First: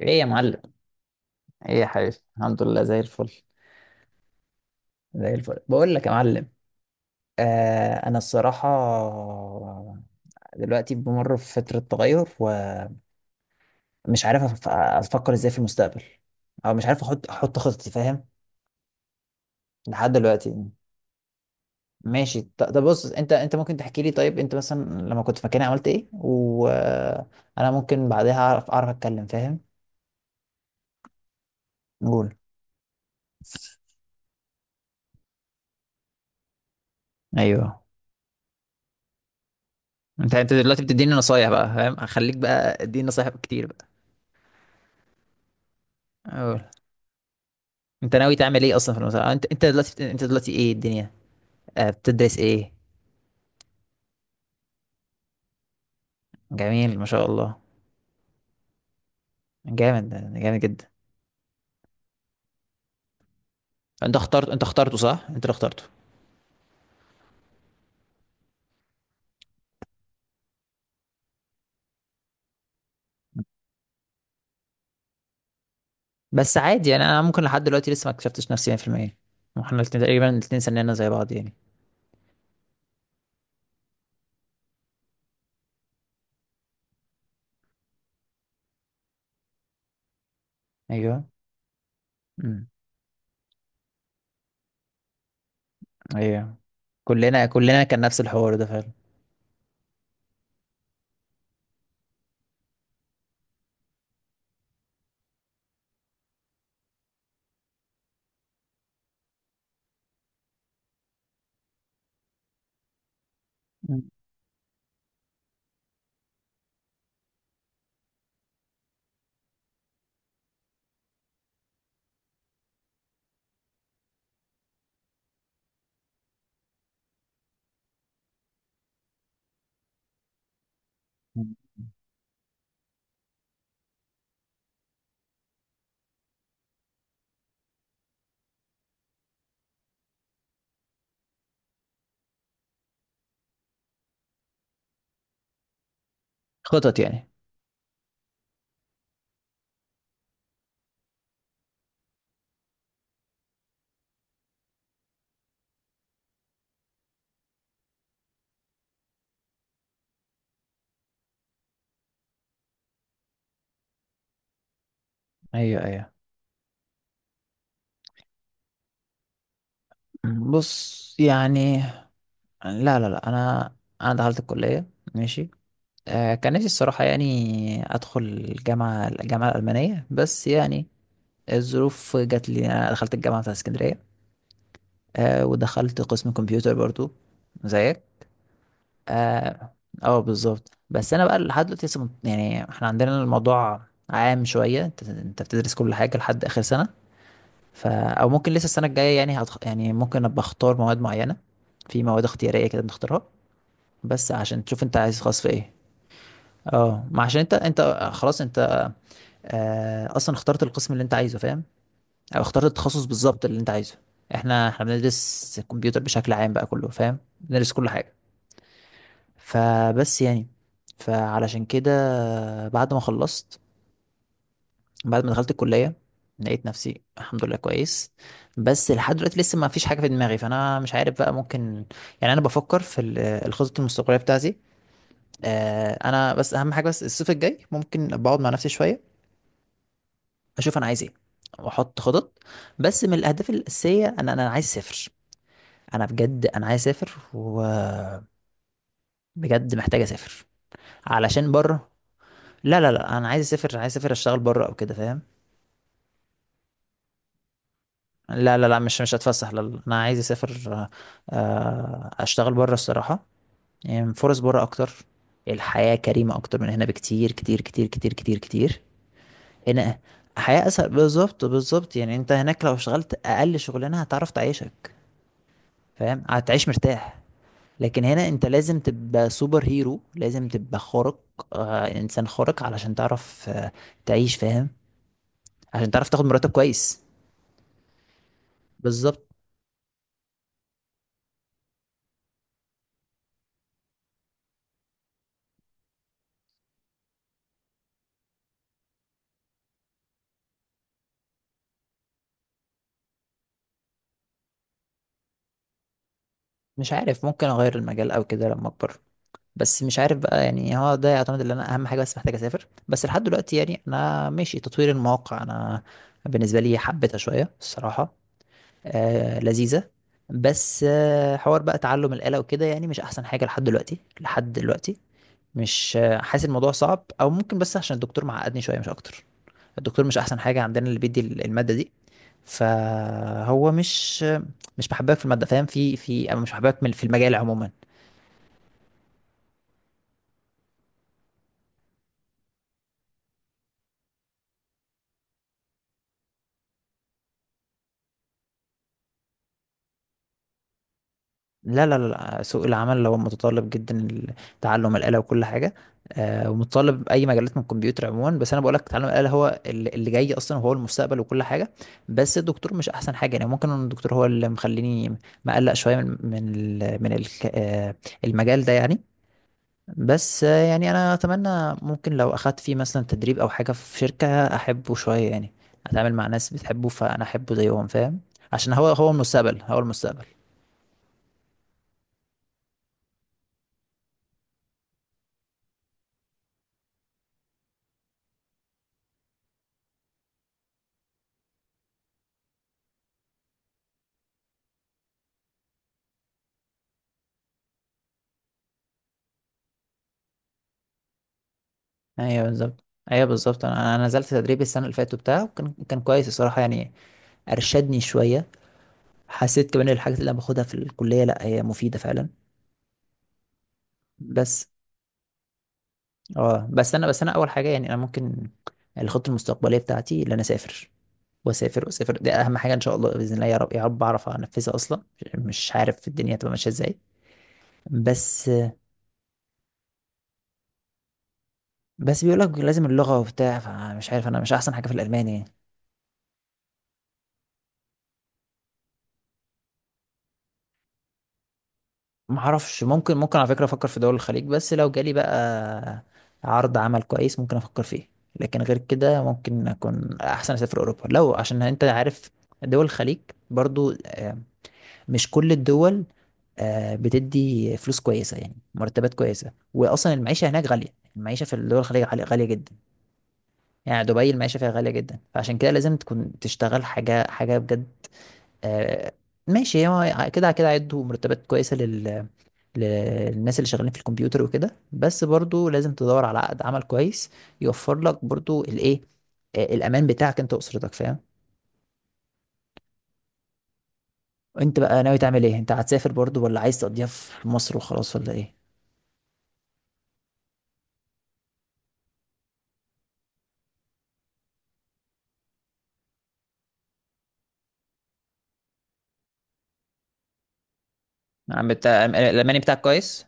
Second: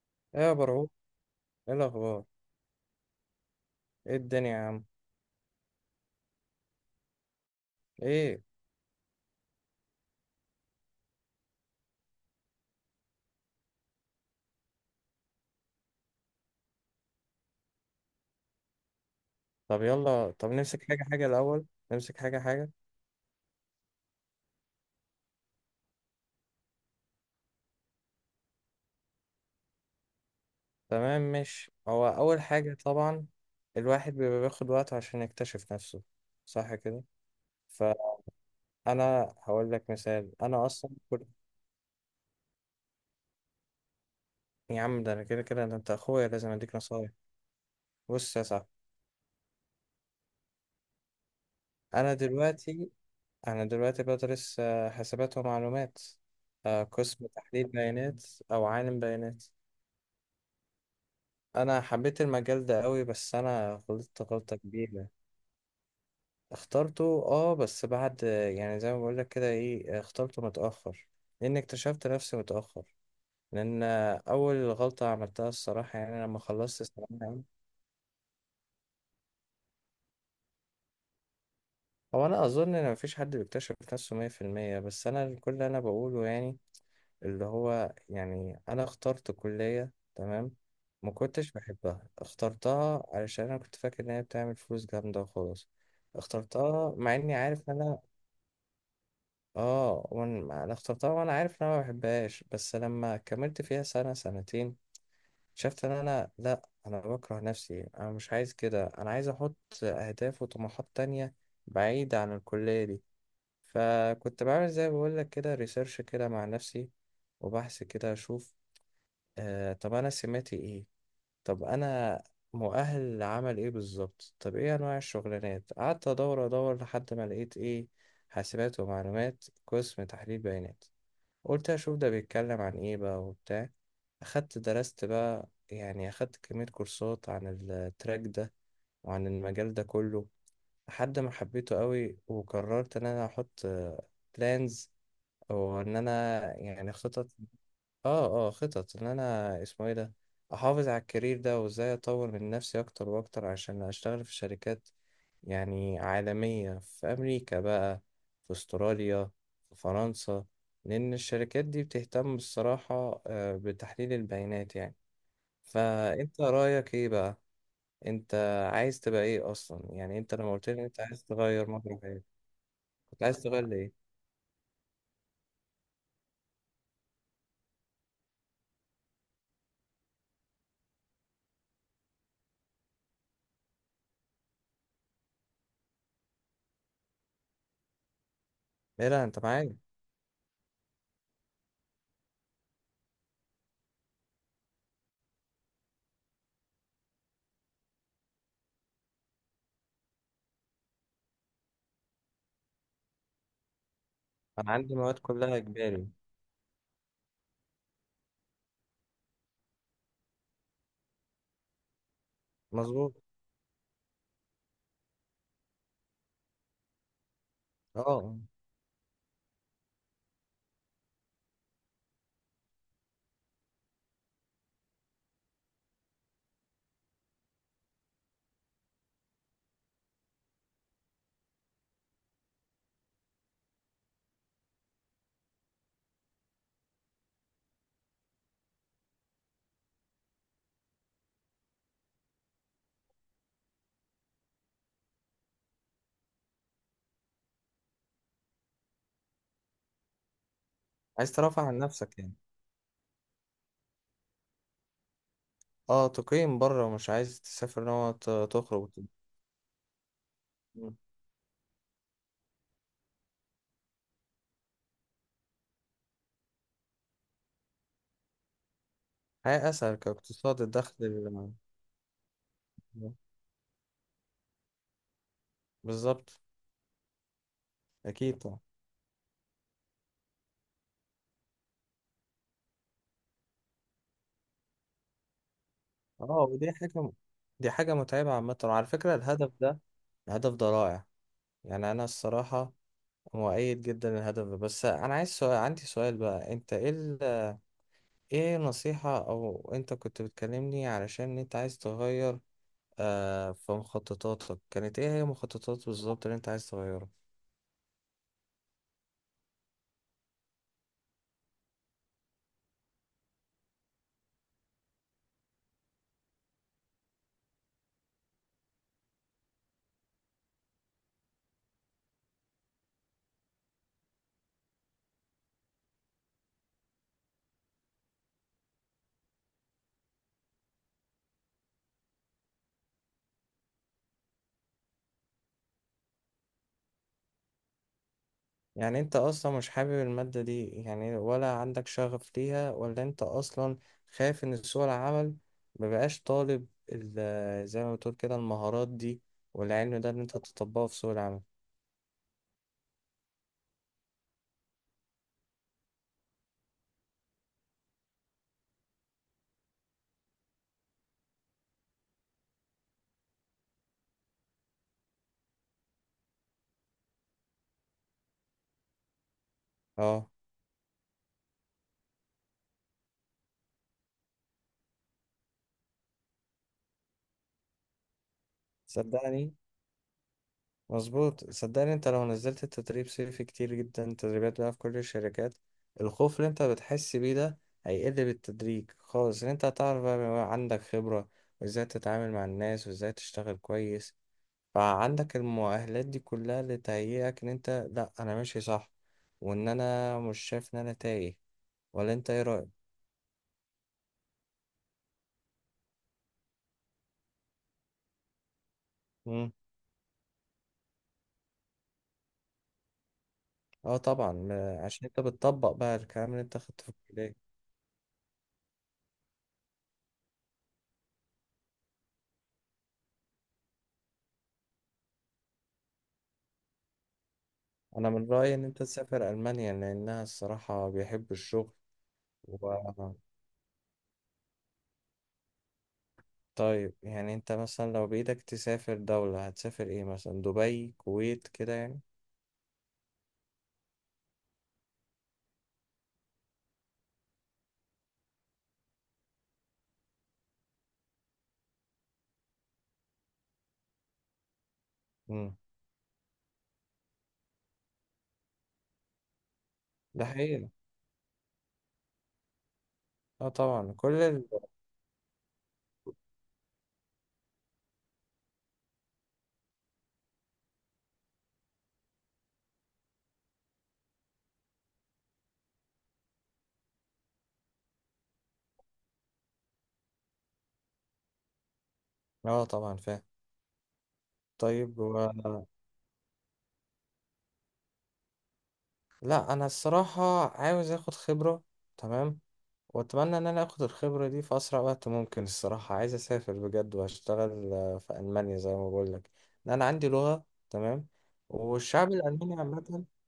ايه يا ايه يا معلم. برعو، ايه ايه يا حبيبي، الاخبار؟ الحمد لله زي الفل. ايه الدنيا يا عم؟ زي الفل بقول لك يا معلم. انا ايه؟ الصراحه دلوقتي بمر في فتره تغير، ومش عارف افكر ازاي في المستقبل، او مش عارف احط خطتي، فاهم؟ طب لحد يلا، طب دلوقتي نمسك حاجه حاجه الاول، نمسك حاجه ماشي. حاجه. طب بص، انت ممكن تحكي لي؟ طيب انت مثلا لما كنت في مكاني عملت ايه؟ وانا ممكن بعدها اعرف اتكلم، فاهم؟ تمام. مش هو قول. اول حاجه طبعا الواحد بيبقى بياخد وقته عشان يكتشف نفسه، صح كده؟ ايوه، فانا هقول لك مثال، انت انا دلوقتي اصلا بتديني كنت. نصايح بقى، فاهم؟ هخليك بقى اديني نصايح كتير يا عم ده انا كده كده، ده انت اخويا لازم بقى. اديك نصايح. انت ناوي بص يا تعمل صاحبي، ايه اصلا في المسابقه؟ انت دلوقتي ايه الدنيا؟ آه انا بتدرس ايه؟ دلوقتي انا دلوقتي بدرس حاسبات ومعلومات، آه، جميل ما قسم شاء الله. تحليل بيانات، او عالم بيانات. جامد، جامد جدا. انا حبيت المجال ده قوي، بس انا انت غلطت اخترت، غلطة انت اخترته كبيرة. صح انت اللي اخترته؟ اخترته اه، بس بعد يعني زي ما بقول لك كده، ايه، اخترته متأخر لان اكتشفت نفسي متأخر. لان اول غلطة عملتها الصراحة يعني لما بس خلصت عادي يعني، الثانوية انا ممكن عامة. لحد دلوقتي لسه ما اكتشفتش نفسي 100%. واحنا الاثنين تقريبا الاثنين سننا زي بعض يعني. هو انا اظن ان مفيش حد بيكتشف نفسه مية في المية، بس انا كل اللي انا بقوله يعني اللي هو يعني أنا اخترت كلية، تمام، ما ايوه. كنتش بحبها، امم. اخترتها علشان أنا كنت فاكر إن هي بتعمل فلوس جامدة وخلاص. ايوه. اخترتها مع إني كلنا عارف إن كلنا أنا كان نفس الحوار ده فعلا. أنا اخترتها وأنا عارف إن أنا ما بحبهاش، بس لما كملت فيها سنة سنتين شفت إن أنا لأ، أنا بكره نفسي، أنا مش عايز كده، أنا عايز أحط أهداف وطموحات تانية بعيدة عن الكلية دي. مم. فكنت بعمل زي ما بقولك كده ريسيرش كده مع نفسي وبحث كده أشوف. آه، طب انا سماتي ايه؟ طب انا مؤهل لعمل ايه بالظبط؟ طب ايه انواع الشغلانات؟ قعدت ادور لحد ما لقيت ايه، حاسبات ومعلومات قسم تحليل بيانات. قلت اشوف ده بيتكلم عن ايه بقى وبتاع، اخدت درست بقى يعني اخدت كمية كورسات عن التراك ده وعن المجال ده كله. لحد ما حبيته قوي وقررت ان انا احط بلانز او ان انا يعني خطط خطط. يعني. اه خطط ان انا اسمه ايه ده، احافظ على الكارير ده، وازاي اطور من نفسي اكتر واكتر عشان اشتغل في شركات يعني عالمية، في امريكا بقى، في استراليا، في فرنسا، لان الشركات دي بتهتم الصراحة بتحليل البيانات يعني. ايوه. ايوه. فانت رأيك ايه بقى؟ انت عايز تبقى ايه اصلا؟ يعني انت لما قلت لي إن انت بص عايز تغير يعني، مجرى حياتك، لا لا كنت لا، عايز تغير انا لإيه؟ ايه. انا دخلت الكليه، ماشي؟ آه، كان نفسي الصراحة يعني أدخل الجامعة، الألمانية بس يعني، الظروف جات لي. أنا دخلت الجامعة بتاعت اسكندرية، أه ودخلت قسم كمبيوتر برضو زيك. لا لا، انت اه. معايا. آه، بالظبط. بس أنا بقى لحد دلوقتي لسه يعني احنا عندنا الموضوع عام شوية. انت بتدرس كل حاجة لحد آخر سنة، ف أو ممكن لسه السنة الجاية يعني يعني ممكن أبقى أختار مواد معينة. في مواد اختيارية كده بنختارها بس عشان انا تشوف عندي أنت مواد عايز خاص في كلها إيه. اجباري. اه، ما عشان انت خلاص انت آه، اصلا اخترت القسم اللي انت عايزه، فاهم؟ او اخترت التخصص مظبوط. بالظبط اللي انت عايزه. احنا بندرس الكمبيوتر بشكل عام بقى كله، فاهم؟ بندرس كل حاجه. اه، فبس يعني، فعلشان كده، بعد ما خلصت، بعد ما دخلت الكليه، لقيت نفسي الحمد لله كويس. بس لحد دلوقتي لسه ما فيش حاجه في دماغي، فانا مش عارف بقى ممكن. يعني انا بفكر في الخطط المستقبليه بتاعتي. آه، انا بس اهم حاجه، بس الصيف الجاي ممكن بقعد مع نفسي شويه اشوف انا عايز ايه، واحط خطط. بس من الاهداف الاساسيه، انا عايز اسافر. انا بجد انا عايز اسافر، وبجد محتاج اسافر، عايز علشان ترفع عن بره. نفسك يعني؟ لا لا لا، انا عايز اسافر، عايز اسافر اشتغل بره او كده، فاهم؟ اه تقيم بره، مش عايز تسافر نوع لا لا لا، تخرج مش وكده. هتفسح، لا لا. انا عايز اسافر مم. آه، اشتغل بره الصراحه. يعني فرص بره اكتر، الحياه كريمه اكتر من هنا بكتير، كتير كتير كتير كتير كتير. حياة أسهل هنا كاقتصاد، حياه اسهل، الدخل بالظبط ال-. بالظبط. يعني انت هناك لو اشتغلت اقل شغلانه هتعرف تعيشك، فاهم؟ بالظبط. هتعيش مرتاح. لكن هنا أكيد انت طبعا. لازم تبقى سوبر هيرو، لازم تبقى خارق آه، انسان خارق علشان تعرف آه تعيش، فاهم؟ عشان تعرف تاخد اه، مرتب ودي كويس. حاجة، دي حاجة متعبة عامة. وعلى فكرة بالظبط. الهدف ده، الهدف ده رائع. يعني أنا الصراحة مؤيد جدا للهدف ده، بس أنا عايز سؤال، عندي سؤال بقى، أنت إيه ال...، إيه نصيحة؟ أو أنت كنت بتكلمني علشان أنت عايز تغير في مخططاتك، كانت إيه هي مخططات بالظبط اللي أنت عايز مش تغيرها؟ عارف، ممكن اغير المجال او كده لما اكبر. بس مش عارف بقى يعني، هو ده يعتمد ان انا اهم حاجه بس محتاج اسافر. بس لحد دلوقتي يعني انا ماشي تطوير المواقع. انا بالنسبه لي حبيتها شويه الصراحه، آه لذيذه. بس آه، حوار بقى تعلم الآلة وكده يعني مش احسن حاجه لحد دلوقتي، لحد دلوقتي مش حاسس الموضوع صعب او ممكن، بس عشان الدكتور معقدني شويه مش اكتر. الدكتور مش احسن حاجه عندنا اللي بيدي الماده دي، فهو مش محببك في الماده، فاهم؟ في في أو مش محببك في المجال عموما. يعني انت اصلا مش حابب المادة دي يعني؟ ولا عندك شغف ليها؟ ولا انت اصلا خايف ان سوق العمل مبقاش طالب ال- زي ما بتقول كده المهارات دي والعلم ده ان انت تطبقه في سوق العمل؟ لا لا لا، سوق العمل هو متطلب جدا تعلم الآلة وكل حاجة آه، ومتطلب أي مجالات من الكمبيوتر عموما. بس أنا بقولك تعلم الآلة هو اللي جاي أصلا، وهو المستقبل وكل حاجة. بس الدكتور مش أحسن حاجة، يعني ممكن إن الدكتور هو اللي مخليني مقلق شوية من المجال ده يعني. اه. بس آه، يعني انا اتمنى ممكن لو اخدت فيه مثلا تدريب او حاجه في شركه احبه شويه يعني، اتعامل مع ناس بتحبه فانا احبه زيهم، فاهم؟ عشان هو، هو صدقني، المستقبل، هو المستقبل. مظبوط، صدقني، انت لو نزلت التدريب صيفي كتير جدا تدريبات بقى في كل الشركات، الخوف اللي انت بتحس بيه ده هيقل بالتدريج خالص، ان انت هتعرف بقى، بيبقى عندك خبرة وازاي تتعامل مع الناس وازاي تشتغل كويس. فعندك المؤهلات دي كلها اللي تهيئك ان انت لا، انا ماشي صح، وان انا مش شايف ان انا تايه. ولا انت ايه ايوه رأيك؟ بالظبط. ايوه بالظبط، انا نزلت تدريب السنه اللي فاتت بتاعه، وكان كويس الصراحه يعني، ارشدني شويه. مم. حسيت كمان الحاجات اللي انا باخدها في الكليه لا هي مفيده فعلا. اه طبعا، بس عشان انت بتطبق بقى الكلام اللي انت اه، خدته في بس انا الكلية. اول حاجه يعني انا ممكن الخطه المستقبليه بتاعتي ان انا اسافر، واسافر واسافر، دي اهم حاجه. ان شاء الله باذن الله، يا رب يا رب اعرف انفذها اصلا. مش عارف الدنيا هتبقى ماشيه ازاي. انا من بس. رأيي ان انت تسافر المانيا لانها الصراحة بيحب الشغل بس بيقول لك و... لازم اللغه وبتاع، فمش عارف انا مش احسن حاجه في الالماني. طيب، يعني انت مثلا لو بايدك تسافر دولة، هتسافر ايه؟ مثلا دبي، كويت، كده يعني. ما اعرفش، ممكن ممكن على فكره افكر في دول الخليج، بس لو جالي بقى عرض عمل كويس ممكن افكر فيه. لكن غير كده ممكن اكون احسن اسافر اوروبا. لو عشان انت عارف دول الخليج برضو آه، مش كل مم. الدول آه، بتدي فلوس كويسة، يعني مرتبات كويسة. وأصلا ده المعيشة هناك حقيقي. غالية، المعيشة في الدول الخليج غالية جدا. اه طبعا يعني كل دبي ال... المعيشة فيها غالية جدا، فعشان كده لازم تكون تشتغل حاجة، حاجة بجد آه، ماشي. هو كده كده هيدوا مرتبات كويسة للناس اللي شغالين في الكمبيوتر وكده، بس برضو لازم تدور على عقد عمل كويس يوفر لك برضو الإيه آه، الأمان بتاعك أنت وأسرتك، فاهم؟ اه طبعا فاهم. أنت طيب. بقى ناوي تعمل إيه؟ أنت هتسافر برضو ولا عايز تقضيها في مصر وخلاص، ولا إيه؟ لا انا الصراحة عاوز اخد خبرة، تمام، واتمنى ان انا اخد الخبرة دي في اسرع وقت ممكن. الصراحة عايز اسافر بجد واشتغل في المانيا زي ما بقول لك، ان انا عندي لغة تمام. نعم، بتاع والشعب الالماني الألماني بتاعك عامة. كويس؟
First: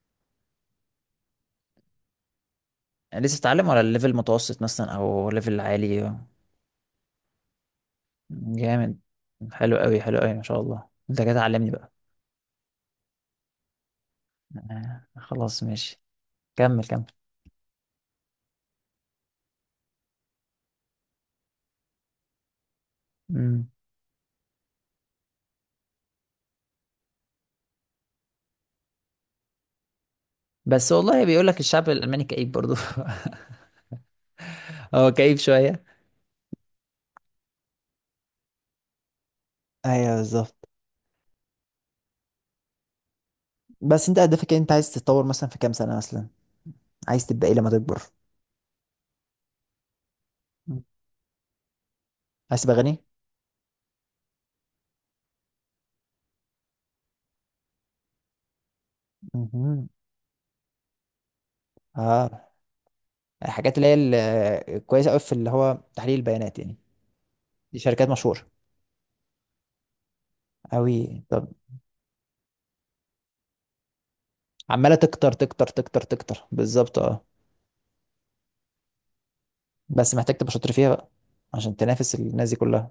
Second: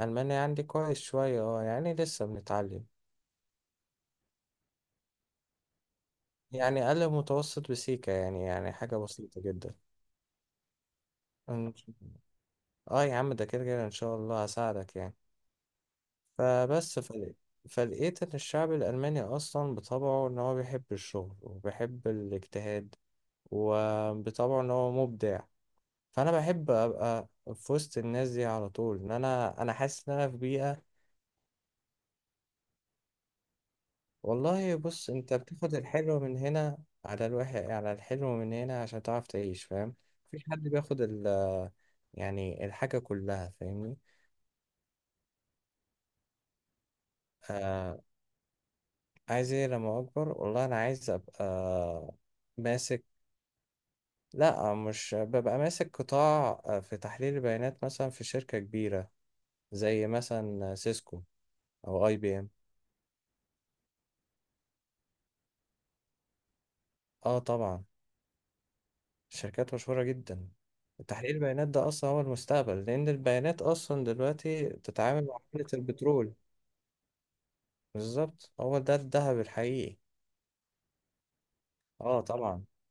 المانيا عندي كويس شوية، اه، يعني لسه بنتعلم. لسه بتتعلم ولا الليفل متوسط مثلا أو ليفل عالي؟ يعني اقل متوسط، بسيكة يعني، يعني حاجة جامد، بسيطة جدا. حلو قوي، حلو قوي ما شاء الله، أنت كده تعلمني إن- بقى. اه يا عم ده كده كده ان شاء الله هساعدك آه، يعني. خلاص ماشي. كمل فبس كمل. فل... فلقيت ان الشعب الالماني اصلا بطبعه ان هو بيحب الشغل وبيحب الاجتهاد، مم. وبطبعه ان هو مبدع. فانا بحب ابقى في وسط الناس دي على طول، ان انا حاسس ان انا في بيئة. بس والله بيقول لك الشعب الألماني كئيب برضو. والله بص، هو انت كئيب بتاخد شوية. الحلو من هنا، على الوحش، على الحلو من هنا عشان تعرف تعيش، فاهم؟ ايوه مفيش حد بالظبط. بياخد ال، يعني الحاجة كلها، فاهمني؟ بس انت هدفك إيه؟ انت عايز تتطور مثلا في كام سنة مثلا؟ عايز تبقى ايه لما آه. تكبر؟ عايز ايه لما اكبر؟ والله انا مم. عايز ابقى عايز تبقى غني؟ ماسك. لا، مش ببقى ماسك قطاع في تحليل البيانات مثلا في شركة كبيرة، مهم. زي مثلا سيسكو أو أي بي اه، إم الحاجات اللي هي كويسة قوي في اللي هو تحليل البيانات يعني. آه دي طبعا. شركات مشهورة شركات مشهورة جدا. قوي. تحليل طب البيانات ده أصلا هو المستقبل، لأن البيانات أصلا دلوقتي عماله بتتعامل تكتر مع تكتر عملة تكتر البترول. تكتر، بالظبط اه. بالظبط، هو ده الذهب الحقيقي. بس محتاج تبقى شاطر فيها بقى عشان تنافس آه الناس دي طبعا. كلها.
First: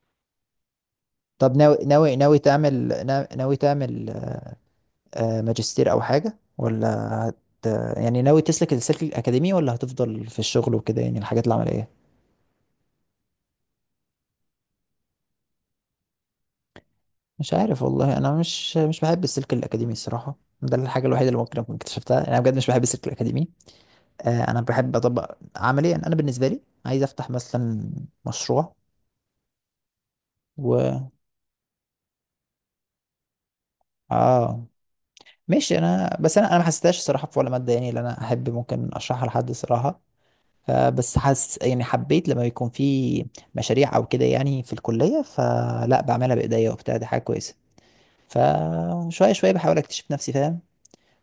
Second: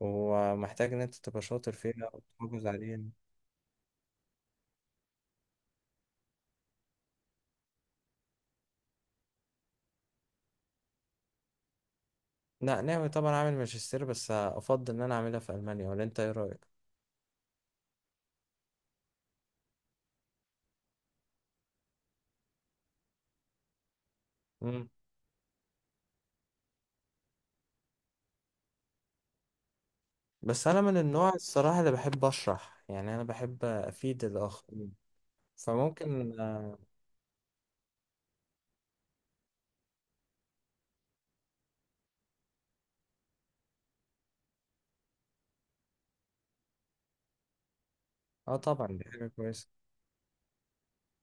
ومحتاج إن أنت تبقى طب شاطر ناوي، فيها وتحافظ عليها. ناوي تعمل آه، ماجستير او حاجه ولا هت، يعني ناوي تسلك السلك الاكاديمي ولا هتفضل في الشغل وكده يعني الحاجات العمليه؟ لا، ناوي طبعا أعمل ماجستير، بس أفضل إن أنا أعملها في ألمانيا، ولا أنت إيه رأيك؟ مش عارف والله، انا مش بحب السلك الاكاديمي الصراحه. ده الحاجه الوحيده اللي ممكن اكون اكتشفتها انا بجد، مش بحب السلك الاكاديمي. آه، انا بحب اطبق عمليا، انا بالنسبه لي عايز افتح مثلا مشروع بس انا من و النوع الصراحه اللي بحب اشرح، يعني انا بحب افيد اه، الاخرين، ماشي. انا فممكن. بس انا ما حسيتهاش الصراحه في ولا ماده يعني اللي انا احب ممكن اشرحها لحد صراحه. آه، بس حاسس يعني حبيت لما يكون في مشاريع او كده يعني في الكليه، فلا بعملها بايديا وبتاع، دي حاجه كويسه. اه طبعا، دي حاجه فشويه شويه كويسه. بحاول اكتشف نفسي، فاهم؟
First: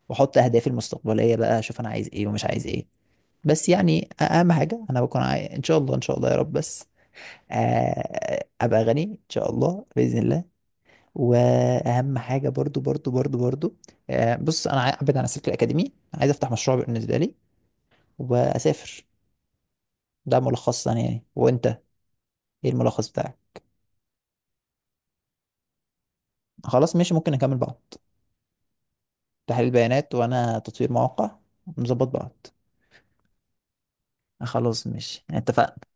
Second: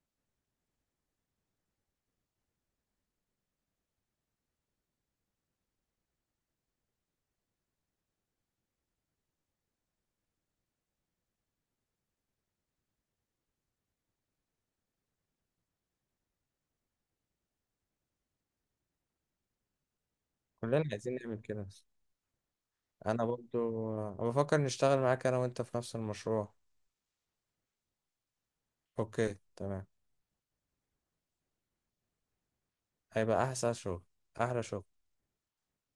واحط اهدافي المستقبليه بقى اشوف انا عايز ايه ومش عايز ايه. بس يعني اهم حاجه انا بكون عايز ان شاء الله، ان شاء الله يا رب. بس آه، ابقى غني ان شاء الله باذن الله. واهم حاجه برضو، برضو برضو برضو آه، بص انا ابعد عن السلك الاكاديمي، عايز افتح مشروع بالنسبه لي، واسافر. ده كلنا ملخصا عايزين يعني. نعمل كده. وانت ايه الملخص انا بتاعك؟ برضو، أنا بفكر نشتغل معاك، انا وانت في نفس المشروع. خلاص ماشي، ممكن نكمل بعض. اوكي، تحليل تمام. بيانات وانا تطوير مواقع، نظبط بعض. هيبقى احسن شغل، احلى شغل. خلاص ماشي، اتفقنا.